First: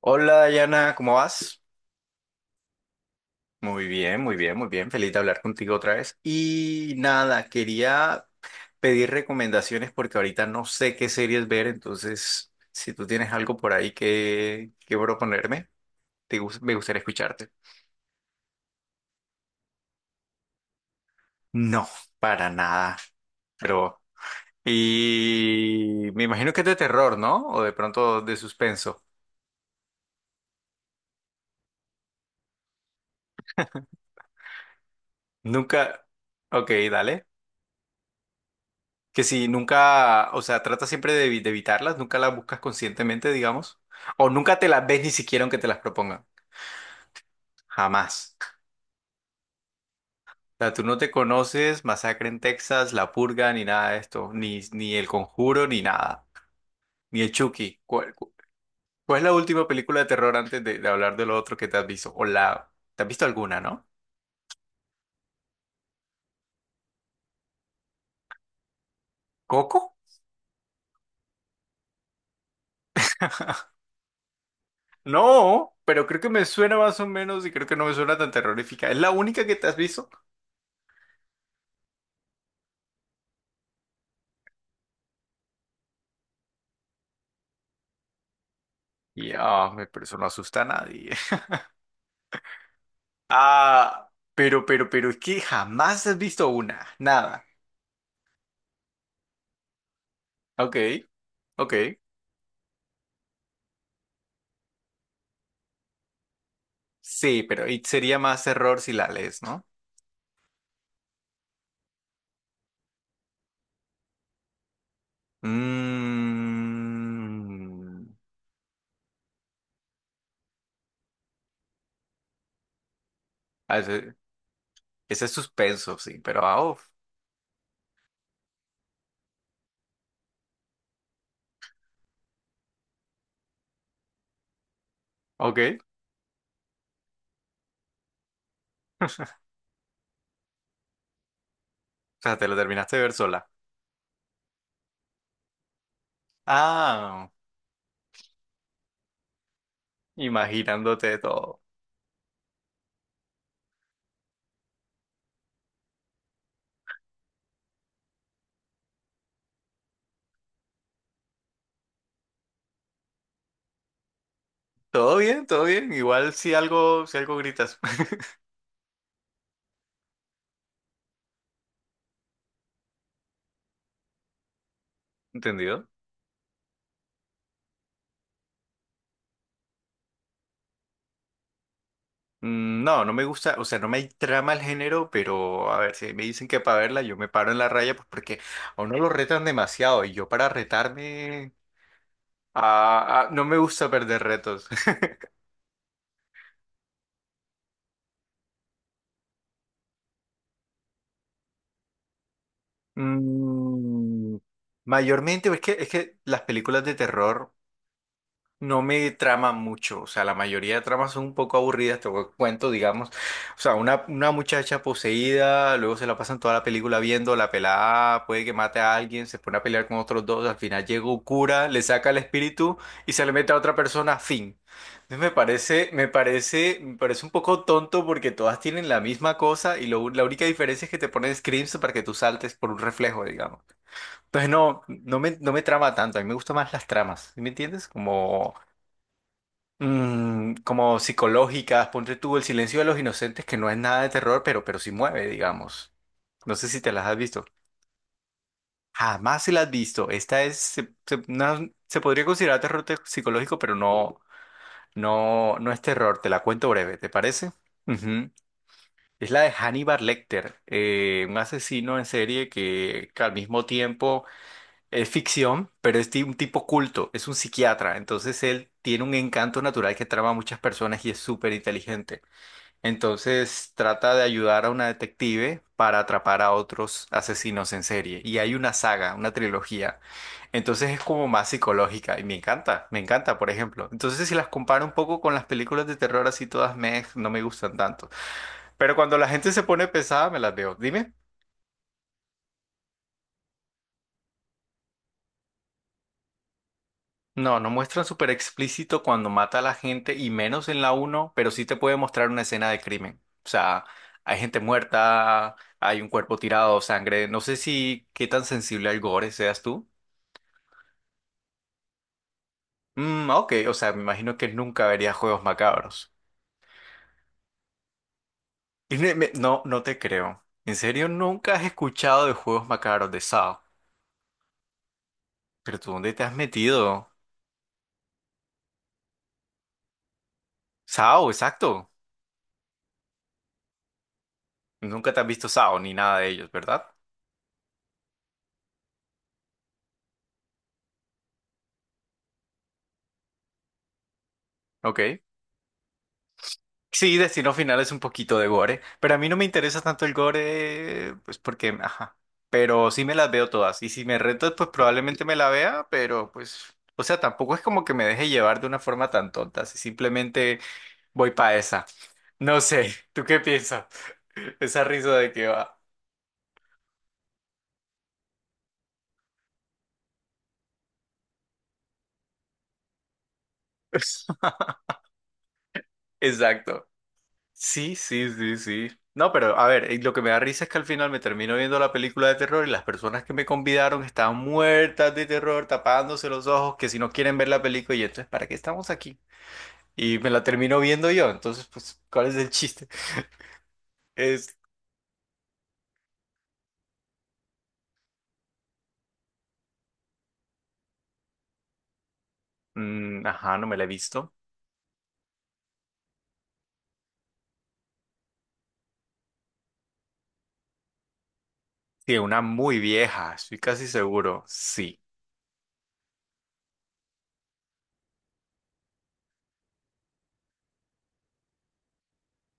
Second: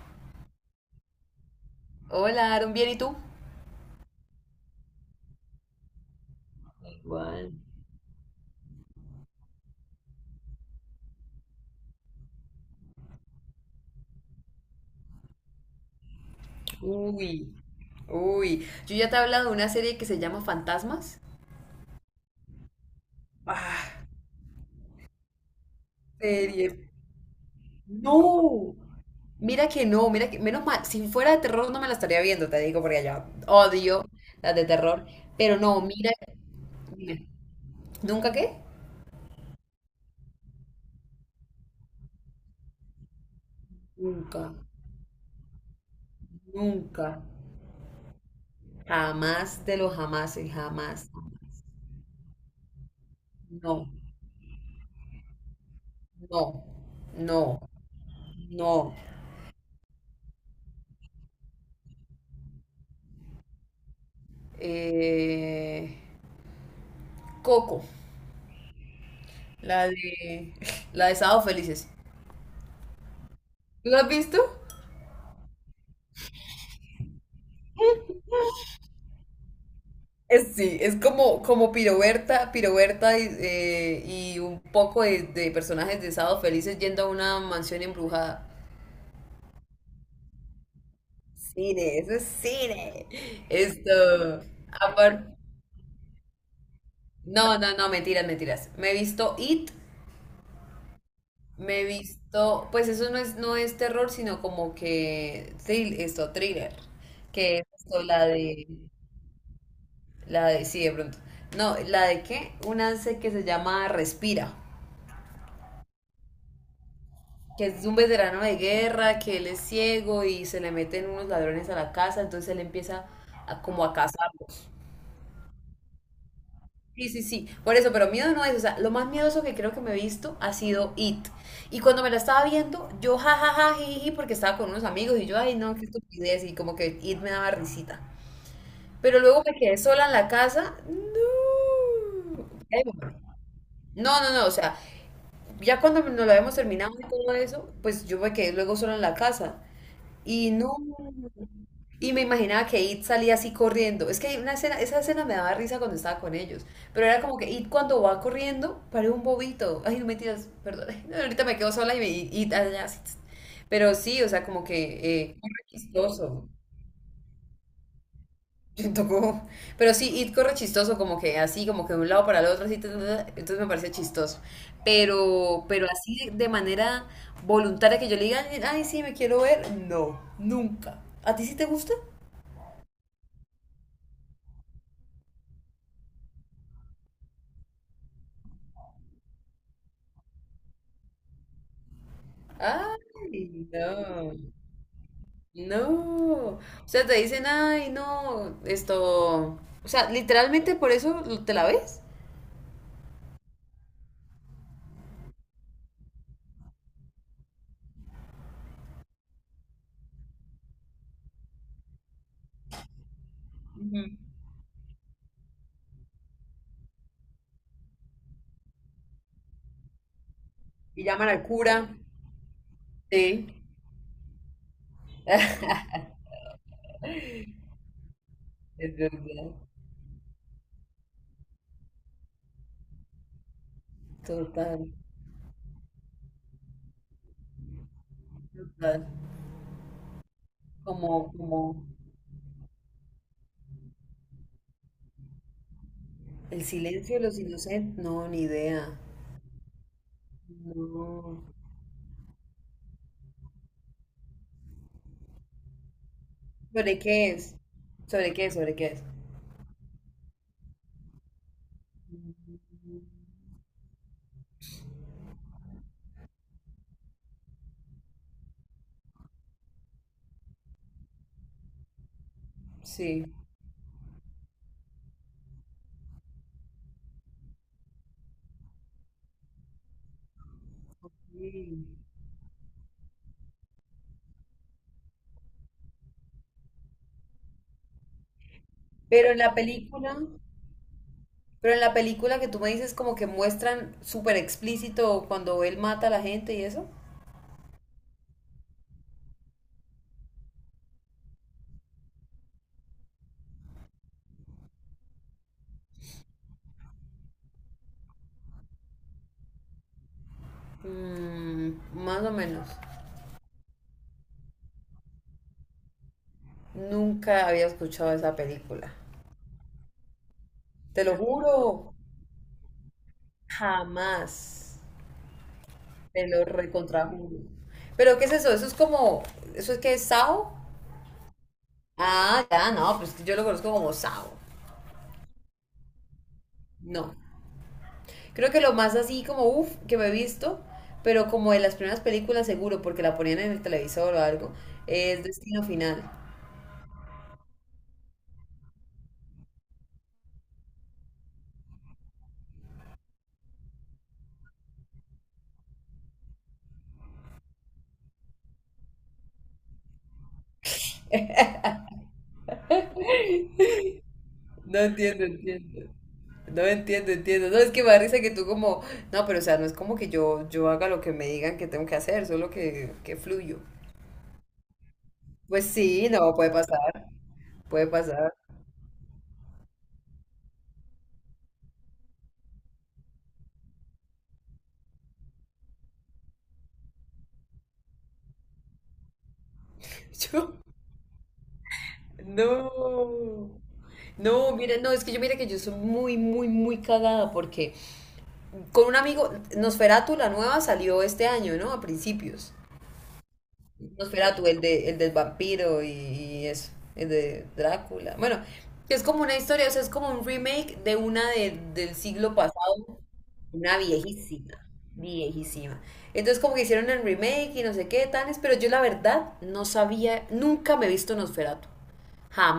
Hola Dayana, ¿cómo vas? Hola, Aaron, ¿bien y tú? Muy bien, muy bien, muy bien. Feliz de hablar contigo otra vez. Y nada, quería pedir recomendaciones porque ahorita no sé qué series ver, entonces si tú tienes algo por ahí que proponerme, me gustaría escucharte. Uy, Uy, yo ya te he hablado de una serie que se llama Fantasmas. No, para nada, pero... Ah, Y me imagino que es de serie. terror, ¿no? O de pronto de No. suspenso. Mira que no, mira que, menos mal, si fuera de terror no me la estaría viendo, te digo, porque ya odio las de terror. Pero no, Nunca... mira, Ok, dale. dime, ¿nunca qué? Que si nunca, o sea, trata siempre de evitarlas, nunca las buscas conscientemente, digamos, o Nunca, nunca te las ves ni siquiera aunque te las propongan, nunca. jamás. Jamás de los jamases, O sea, tú no te jamás, jamás. conoces Masacre en Texas, La Purga, ni No, nada de esto, ni El Conjuro, ni nada, no, ni el no, Chucky. ¿Cuál, cu- no. cuál es la última película de terror antes de hablar de lo otro que te has visto? O la, ¿te has visto alguna, no? Eh, Coco. ¿Coco? La de. La de Sábado Felices. ¿Tú la has visto? No, pero creo que me suena más o menos y creo que no me suena tan terrorífica. ¿Es la única que te has visto? Es, sí, es como Piroberta, Piroberta y un poco de personajes de Sábado Felices yendo a una mansión embrujada. Ya, pero eso no asusta a nadie. Cine, eso es cine. Ah, Esto. pero es Aparte. que jamás has visto una, nada. No, no, no, mentiras, mentiras. Me he visto It, Ok, ok. me he visto. Pues eso no es terror, sino como que... thriller. Sí, Que es pero y esto, sería la más de. error si la lees, ¿no? La de, sí, de pronto. No, ¿la de qué? Un ANSE que se llama Respira, que es un Mmm. veterano de guerra, que él es ciego y se le meten unos ladrones a la casa, entonces él empieza como a Ese, cazarlos. ese es suspenso, sí, pero ah, uf. Sí, sí, sí. Por eso, pero miedo no es, o sea, lo más miedoso que creo que me he visto ha sido It. Y cuando me la estaba viendo, yo jajaja, jiji, porque estaba con unos amigos y yo, ay, Ok, no, qué o estupidez, y como que It me daba risita. Pero luego me quedé sola en la casa. sea, No. te lo terminaste de ver sola. No, no, no, o sea, ya cuando nos lo habíamos terminado y Ah, todo eso, pues yo me quedé luego sola en la casa. Y no. imaginándote todo. Y me imaginaba que It salía así corriendo. Es que hay una escena, esa escena me daba risa cuando estaba con ellos. Pero era como que It cuando va corriendo, parece un bobito. Ay, no mentiras, perdón. No, ahorita me quedo sola y me. Y- It allá así. Pero sí, o sea, como ¿Todo que... bien? muy ¿Todo bien? Igual chistoso. si algo gritas. Le tocó. Pero sí, It corre chistoso, como que así, como que de un lado para el otro, así, ta, ta, ta, entonces me parece chistoso. Pero ¿Entendido? así de manera voluntaria que yo le diga, ay, sí, me quiero ver, no, nunca. ¿A ti sí te gusta? No, no me gusta, o sea, no me trama el género, pero a ver, si me dicen que para verla yo me paro en la raya, pues porque a uno lo retan demasiado y yo para retarme, no me Ay, gusta perder no, retos. no. O sea, te dicen, ay, no, esto. O sea, literalmente por eso te la ves. Mm, mayormente, es que las películas de terror no me trama mucho, o sea, la mayoría de tramas son un poco aburridas, te cuento, digamos, o sea, Ujú. una muchacha poseída, luego se la pasan toda la película viendo, la pelada puede que mate a alguien, se pone a pelear con otros dos, al final llega Y un llaman al cura, le cura. saca el espíritu y se le mete Sí, a otra persona, fin. Entonces me parece un poco tonto porque todas tienen es la misma verdad. cosa y la única diferencia es que te ponen screams para que tú saltes por un reflejo, digamos. Entonces Total, no, no me trama tanto, a mí me gustan más las tramas, ¿sí? ¿Me entiendes? Como total. mm, como Como, como, psicológicas, ponte tú El silencio de los inocentes, que no es nada de terror, pero sí mueve, digamos. No el sé si te las silencio has de los visto. inocentes, no, ni idea. Jamás si las has visto. Esta es, No. Se podría considerar terror psicológico, pero no, no, no es terror. Te la cuento breve, ¿Sobre ¿te qué parece? es? Ujú. ¿Sobre qué es? Es la de Hannibal Lecter, un asesino en serie que al mismo tiempo es ficción, pero es un tipo culto, es un psiquiatra, entonces él tiene un encanto natural que trama a muchas personas y es súper inteligente. Sí. Entonces trata de ayudar a una detective para atrapar a otros asesinos en serie. Y hay una saga, una trilogía. Entonces es como más Mm. psicológica y me encanta, por ejemplo. Entonces si las comparo un poco con las películas de terror así todas meh, no me gustan tanto. Pero cuando la Pero en gente la se pone película, pesada me las veo. Dime. pero en la película que tú me dices como que muestran súper explícito cuando él mata a la gente y eso. No, no muestran súper explícito cuando mata a la gente y menos en la uno, pero sí te puede mostrar una escena de crimen. O sea, hay gente muerta, hay un cuerpo tirado, sangre. No sé si qué tan sensible al gore seas tú. Mm, más o menos. Mm, ok, o sea, me imagino que nunca verías juegos macabros. Nunca había escuchado esa película. Y no, no te creo. ¿En Te serio lo nunca has juro, escuchado de juegos macabros de SAO? jamás. ¿Pero tú dónde te Te has lo metido? recontrajuro. Pero ¿qué es eso? Eso es como, ¿eso es que es Sao? SAO, exacto. Ah, ya, no, pues yo lo conozco como Sao. Nunca te has visto SAO ni nada de ellos, ¿verdad? No. Creo que lo más así como uff que me he visto, pero como en las primeras películas seguro, porque la ponían en el televisor o algo, Ok. es Destino Final. Sí, Destino Final es un poquito de gore, pero a mí no me interesa tanto el gore, pues porque, ajá, pero sí me las veo todas y si me reto, pues probablemente me la vea, pero pues, o sea, tampoco es como que me deje llevar de una forma tan tonta, si simplemente voy para esa. No sé, ¿tú qué piensas? No Esa risa entiendo, de que va. entiendo. No entiendo, entiendo. No, es que me da risa que tú como, no, pero o sea, no es como que yo haga lo que me digan que tengo que hacer, solo que fluyo. Pues sí, no, puede Exacto. pasar, puede Sí, sí, pasar. sí, sí. No, pero a ver, lo que me da risa es que al final me termino viendo la película de terror y las personas que me convidaron estaban muertas de terror, tapándose los ojos, que si no quieren ver la película, y entonces, ¿para qué estamos aquí? Y me la Yo, termino viendo yo, entonces, pues, ¿cuál es el chiste? no. No, Es, mira, no, es que yo mira que yo soy muy, muy, muy cagada porque con un amigo, Nosferatu, la nueva, salió este año, ¿no? A principios. Ajá, no me la he visto. Nosferatu, el del vampiro y eso, el de Drácula. Bueno, que es como una historia, o sea, es como un remake de una del Sí, siglo una muy pasado, vieja, estoy una casi seguro, viejísima, sí. viejísima. Entonces como que hicieron el remake y no sé qué, tales, pero yo la verdad no sabía, nunca me he visto Nosferatu,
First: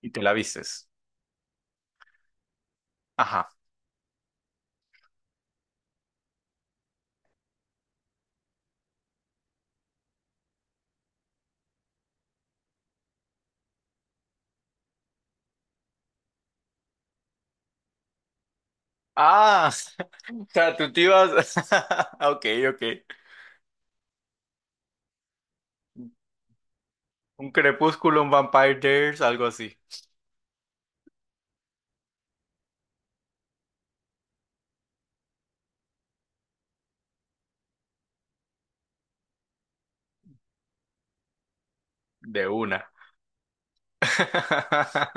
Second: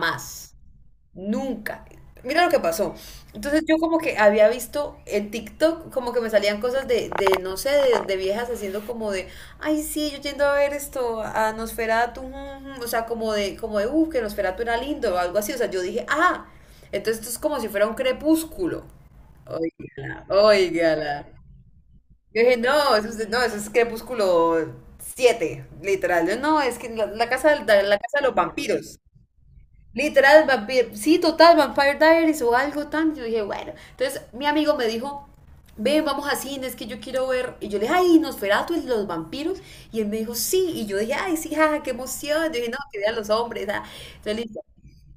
¿Y te la vistes? Nunca. Mira lo que pasó. Ajá. Entonces yo como que había visto en TikTok como que me salían cosas de no sé, de viejas haciendo como de, ay sí, yo yendo a ver esto, a Nosferatu, o sea, como de, que Nosferatu era lindo o algo así. O sea, yo dije, ah, entonces esto es como si fuera un crepúsculo. Ah, Oígala, o sea, tú te oígala. ibas... Yo Ok, dije, ok. no, eso es, no, eso es crepúsculo 7 literal. Yo, no, es que la Un casa, la casa crepúsculo, de un los Vampire vampiros. Diaries, algo así. Literal, sí, total, Vampire Diaries o algo tan. Yo dije, bueno. Entonces, mi amigo me dijo, ven, vamos a cine, es que yo quiero ver. Y yo le dije, ay, Nosferatu y los vampiros. Y él me dijo, sí. Y yo dije, ay, sí, jaja, qué emoción. De Yo dije, no, una. que vean los hombres. Ah. Entonces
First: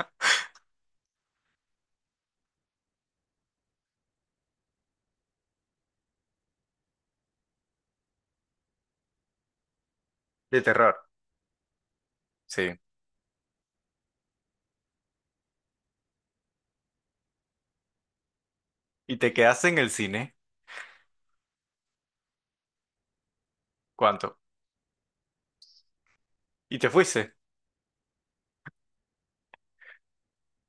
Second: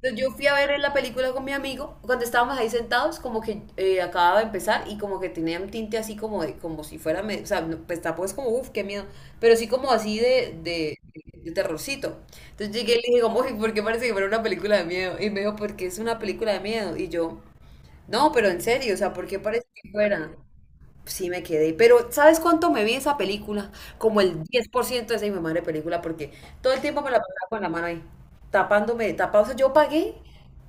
entonces, yo fui a ver la película con mi amigo, cuando estábamos ahí sentados, como que acababa de empezar y como que tenía un tinte así como de, como si fuera, o sea, no, pues tampoco es como, uff, qué miedo, pero sí como así de, De terror, de, de terrorcito. Entonces sí. llegué y le dije como, uy, ¿por qué parece que fuera una película de miedo? Y me dijo, porque es una película de miedo. Y yo, no, pero en serio, o sea, Y ¿por te qué quedaste parece en el que fuera? cine. Sí me quedé, pero ¿sabes cuánto me vi esa película? Como ¿Cuánto? el 10% de esa mi madre película, porque todo Y el te tiempo me la fuiste. pasaba con la mano ahí, tapándome, tapado. O sea, yo pagué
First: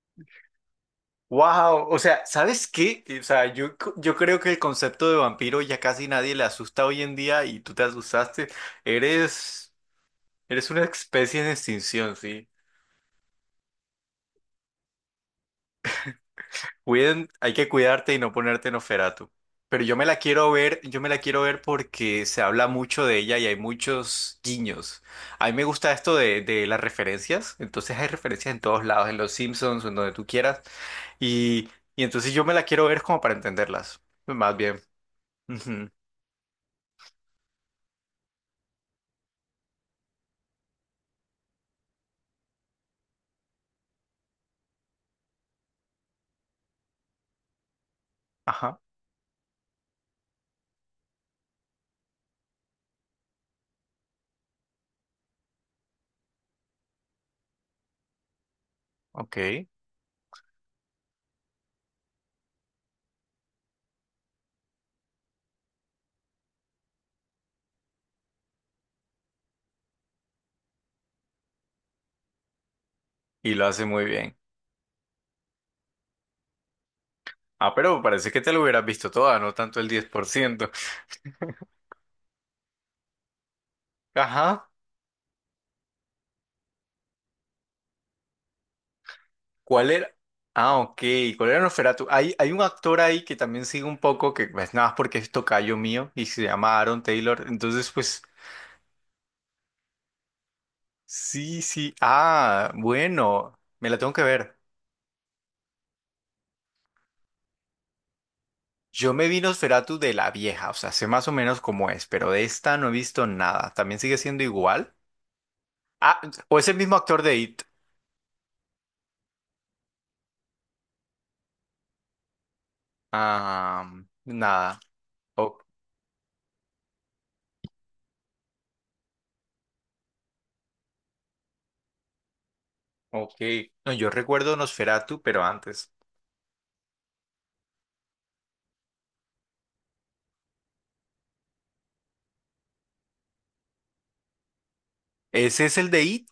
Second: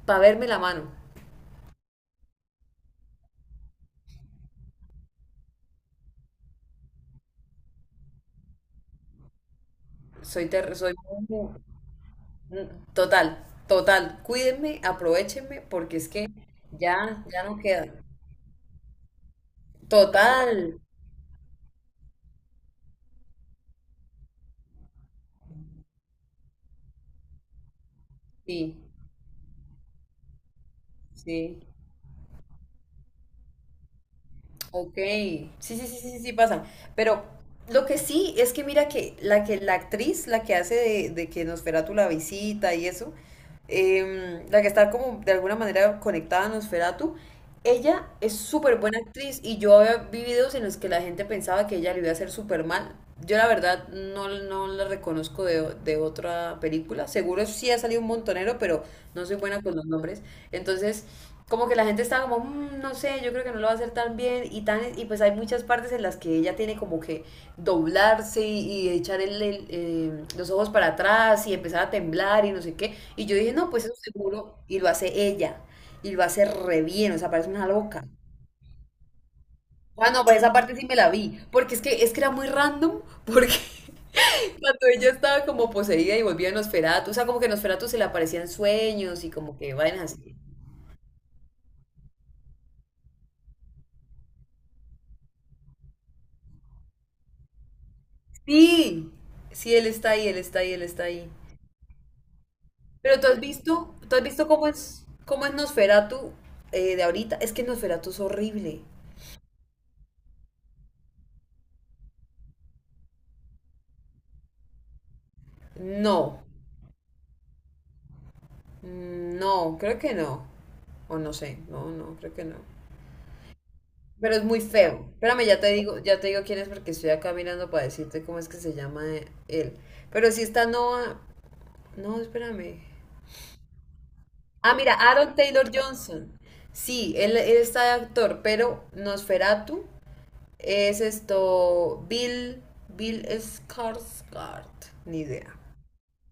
para verme la mano. Wow, o sea, ¿sabes qué? O sea, yo creo que el concepto de vampiro ya casi nadie le asusta hoy en día y tú te asustaste. Eres, Soy, eres ter- una soy especie muy- en extinción, sí. mm, total, total. Cuídenme, aprovechenme, porque es que ya, Cuiden, ya hay no que queda. cuidarte y no ponerte en Oferatu. Pero yo me la quiero Total, ver, yo me la quiero ver porque se habla mucho de ella y hay muchos guiños. A mí me gusta esto de las referencias. Entonces hay referencias en sí, todos lados, en los Simpsons, en donde tú quieras. sí. Y, y entonces yo me la quiero ver como para entenderlas. Más bien. Ok, sí, sí, sí, Ujú. sí, sí sí pasa. Pero lo que sí es que mira que la actriz, la que hace de que Nosferatu la visita y eso, la que está como de alguna manera conectada a Nosferatu, ella es súper Ajá, buena actriz y yo había vi videos en los que la gente pensaba que ella le iba a hacer súper mal. Yo la verdad no la reconozco de otra película. Seguro sí ha salido un montonero, pero no soy buena ok. con los nombres. Entonces como que la gente estaba como, "Mm, no sé, yo creo que no lo va a hacer tan bien y tan y pues hay muchas partes en las que ella tiene como que doblarse y echar el, los ojos para atrás y empezar a temblar y no sé qué. Y yo dije, Y lo no, hace pues eso muy bien. seguro y lo hace ella y lo hace re bien, o sea, parece una Ah, pero loca. parece que te lo hubieras visto toda, no tanto el diez Ah, no, por pues esa ciento. parte sí me la vi, porque es que era muy random, porque Ajá. cuando ella estaba como poseída y volvía en Nosferatu, o sea, como que Nosferatu se le aparecían sueños y como que ¿Cuál era? vainas así. Ah, ok. ¿Cuál era Nosferatu? Hay un actor ahí que también sigue un poco, que pues nada más porque es tocayo mío y se llama Aaron Taylor. Entonces, pues Sí, sí, él está ahí, él está ahí, él está ahí. sí, sí. Ah, Pero tú has bueno, me visto, la tengo tú que has visto ver. cómo es Nosferatu de ahorita. Es que Nosferatu es horrible. Yo me vi Nosferatu de la vieja, o sea, sé más o menos cómo es, pero de esta no he visto nada. ¿También sigue siendo igual? Ah, No, o es el mismo actor de It. No, creo que no. O no sé, no, no, creo que no. Ah, Pero es muy nada. feo. Espérame, O- ya te digo quién es porque estoy acá mirando para decirte cómo es que se llama él. Pero sí está Noah. No, espérame. ok. No, yo recuerdo Ah, mira, Nosferatu, Aaron pero Taylor antes. Johnson. Sí, él está de actor, pero Nosferatu. Es esto, Bill Skarsgård. Ni idea. ¿Ese es el de It?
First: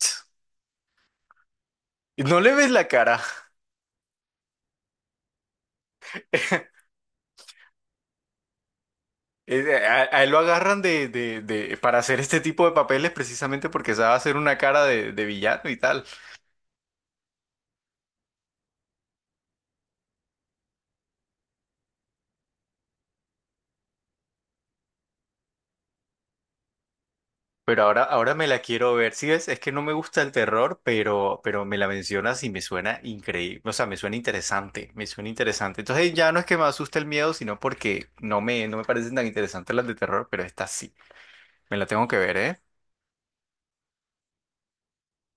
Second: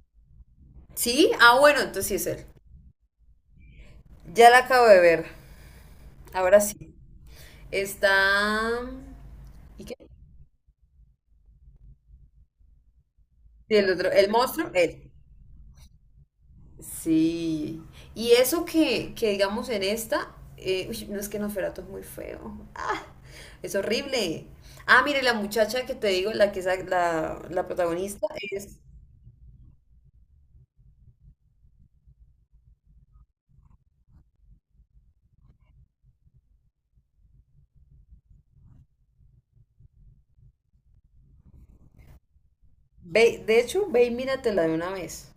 ¿Sí? Ah, bueno, entonces sí es ¿No él. le ves la cara? Ya la acabo de ver. Ahora sí. Está... Eh, eh, ¿Y qué? A, a él lo agarran para hacer este tipo de papeles precisamente Y el porque otro, sabe el hacer una monstruo, cara él. de villano y tal. Sí. Y eso que digamos en esta, uy, no es que Nosferatu es muy feo. Ah, es horrible. Ah, mire, la muchacha que te digo, la que es la Pero ahora, protagonista, ahora me la es... quiero ver. Si ves? Es que no me gusta el terror, pero me la mencionas y me suena increíble. O sea, me suena interesante. Me suena interesante. Entonces ya no es que me asuste el miedo, sino porque no me parecen tan interesantes las de terror, pero esta sí. Me la tengo que ver, ¿eh? Ve, de hecho, ve y míratela de una vez.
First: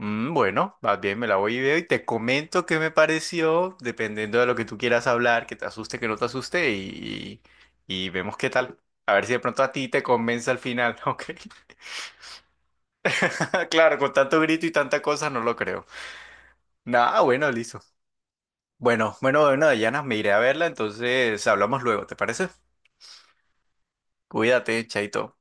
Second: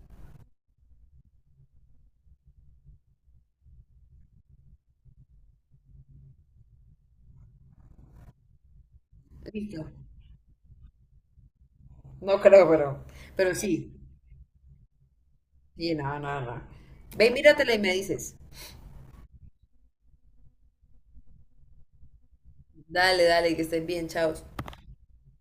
Bueno, más bien me la voy y veo y te comento qué me pareció, dependiendo de lo que tú quieras hablar, que te asuste, que no te asuste y, vemos qué tal. A ver si de pronto a Listo. ti te convence al final, ¿ok? No creo, pero sí. Claro, con tanto grito y tanta cosa no lo creo. Sí, no, no, no. Nada, Ve, y bueno, míratela y listo. me dices. Bueno, bueno, bueno, Dayana, me iré a verla, entonces hablamos luego, ¿te parece? Dale, dale, que estén bien, chao. Cuídate, chaito.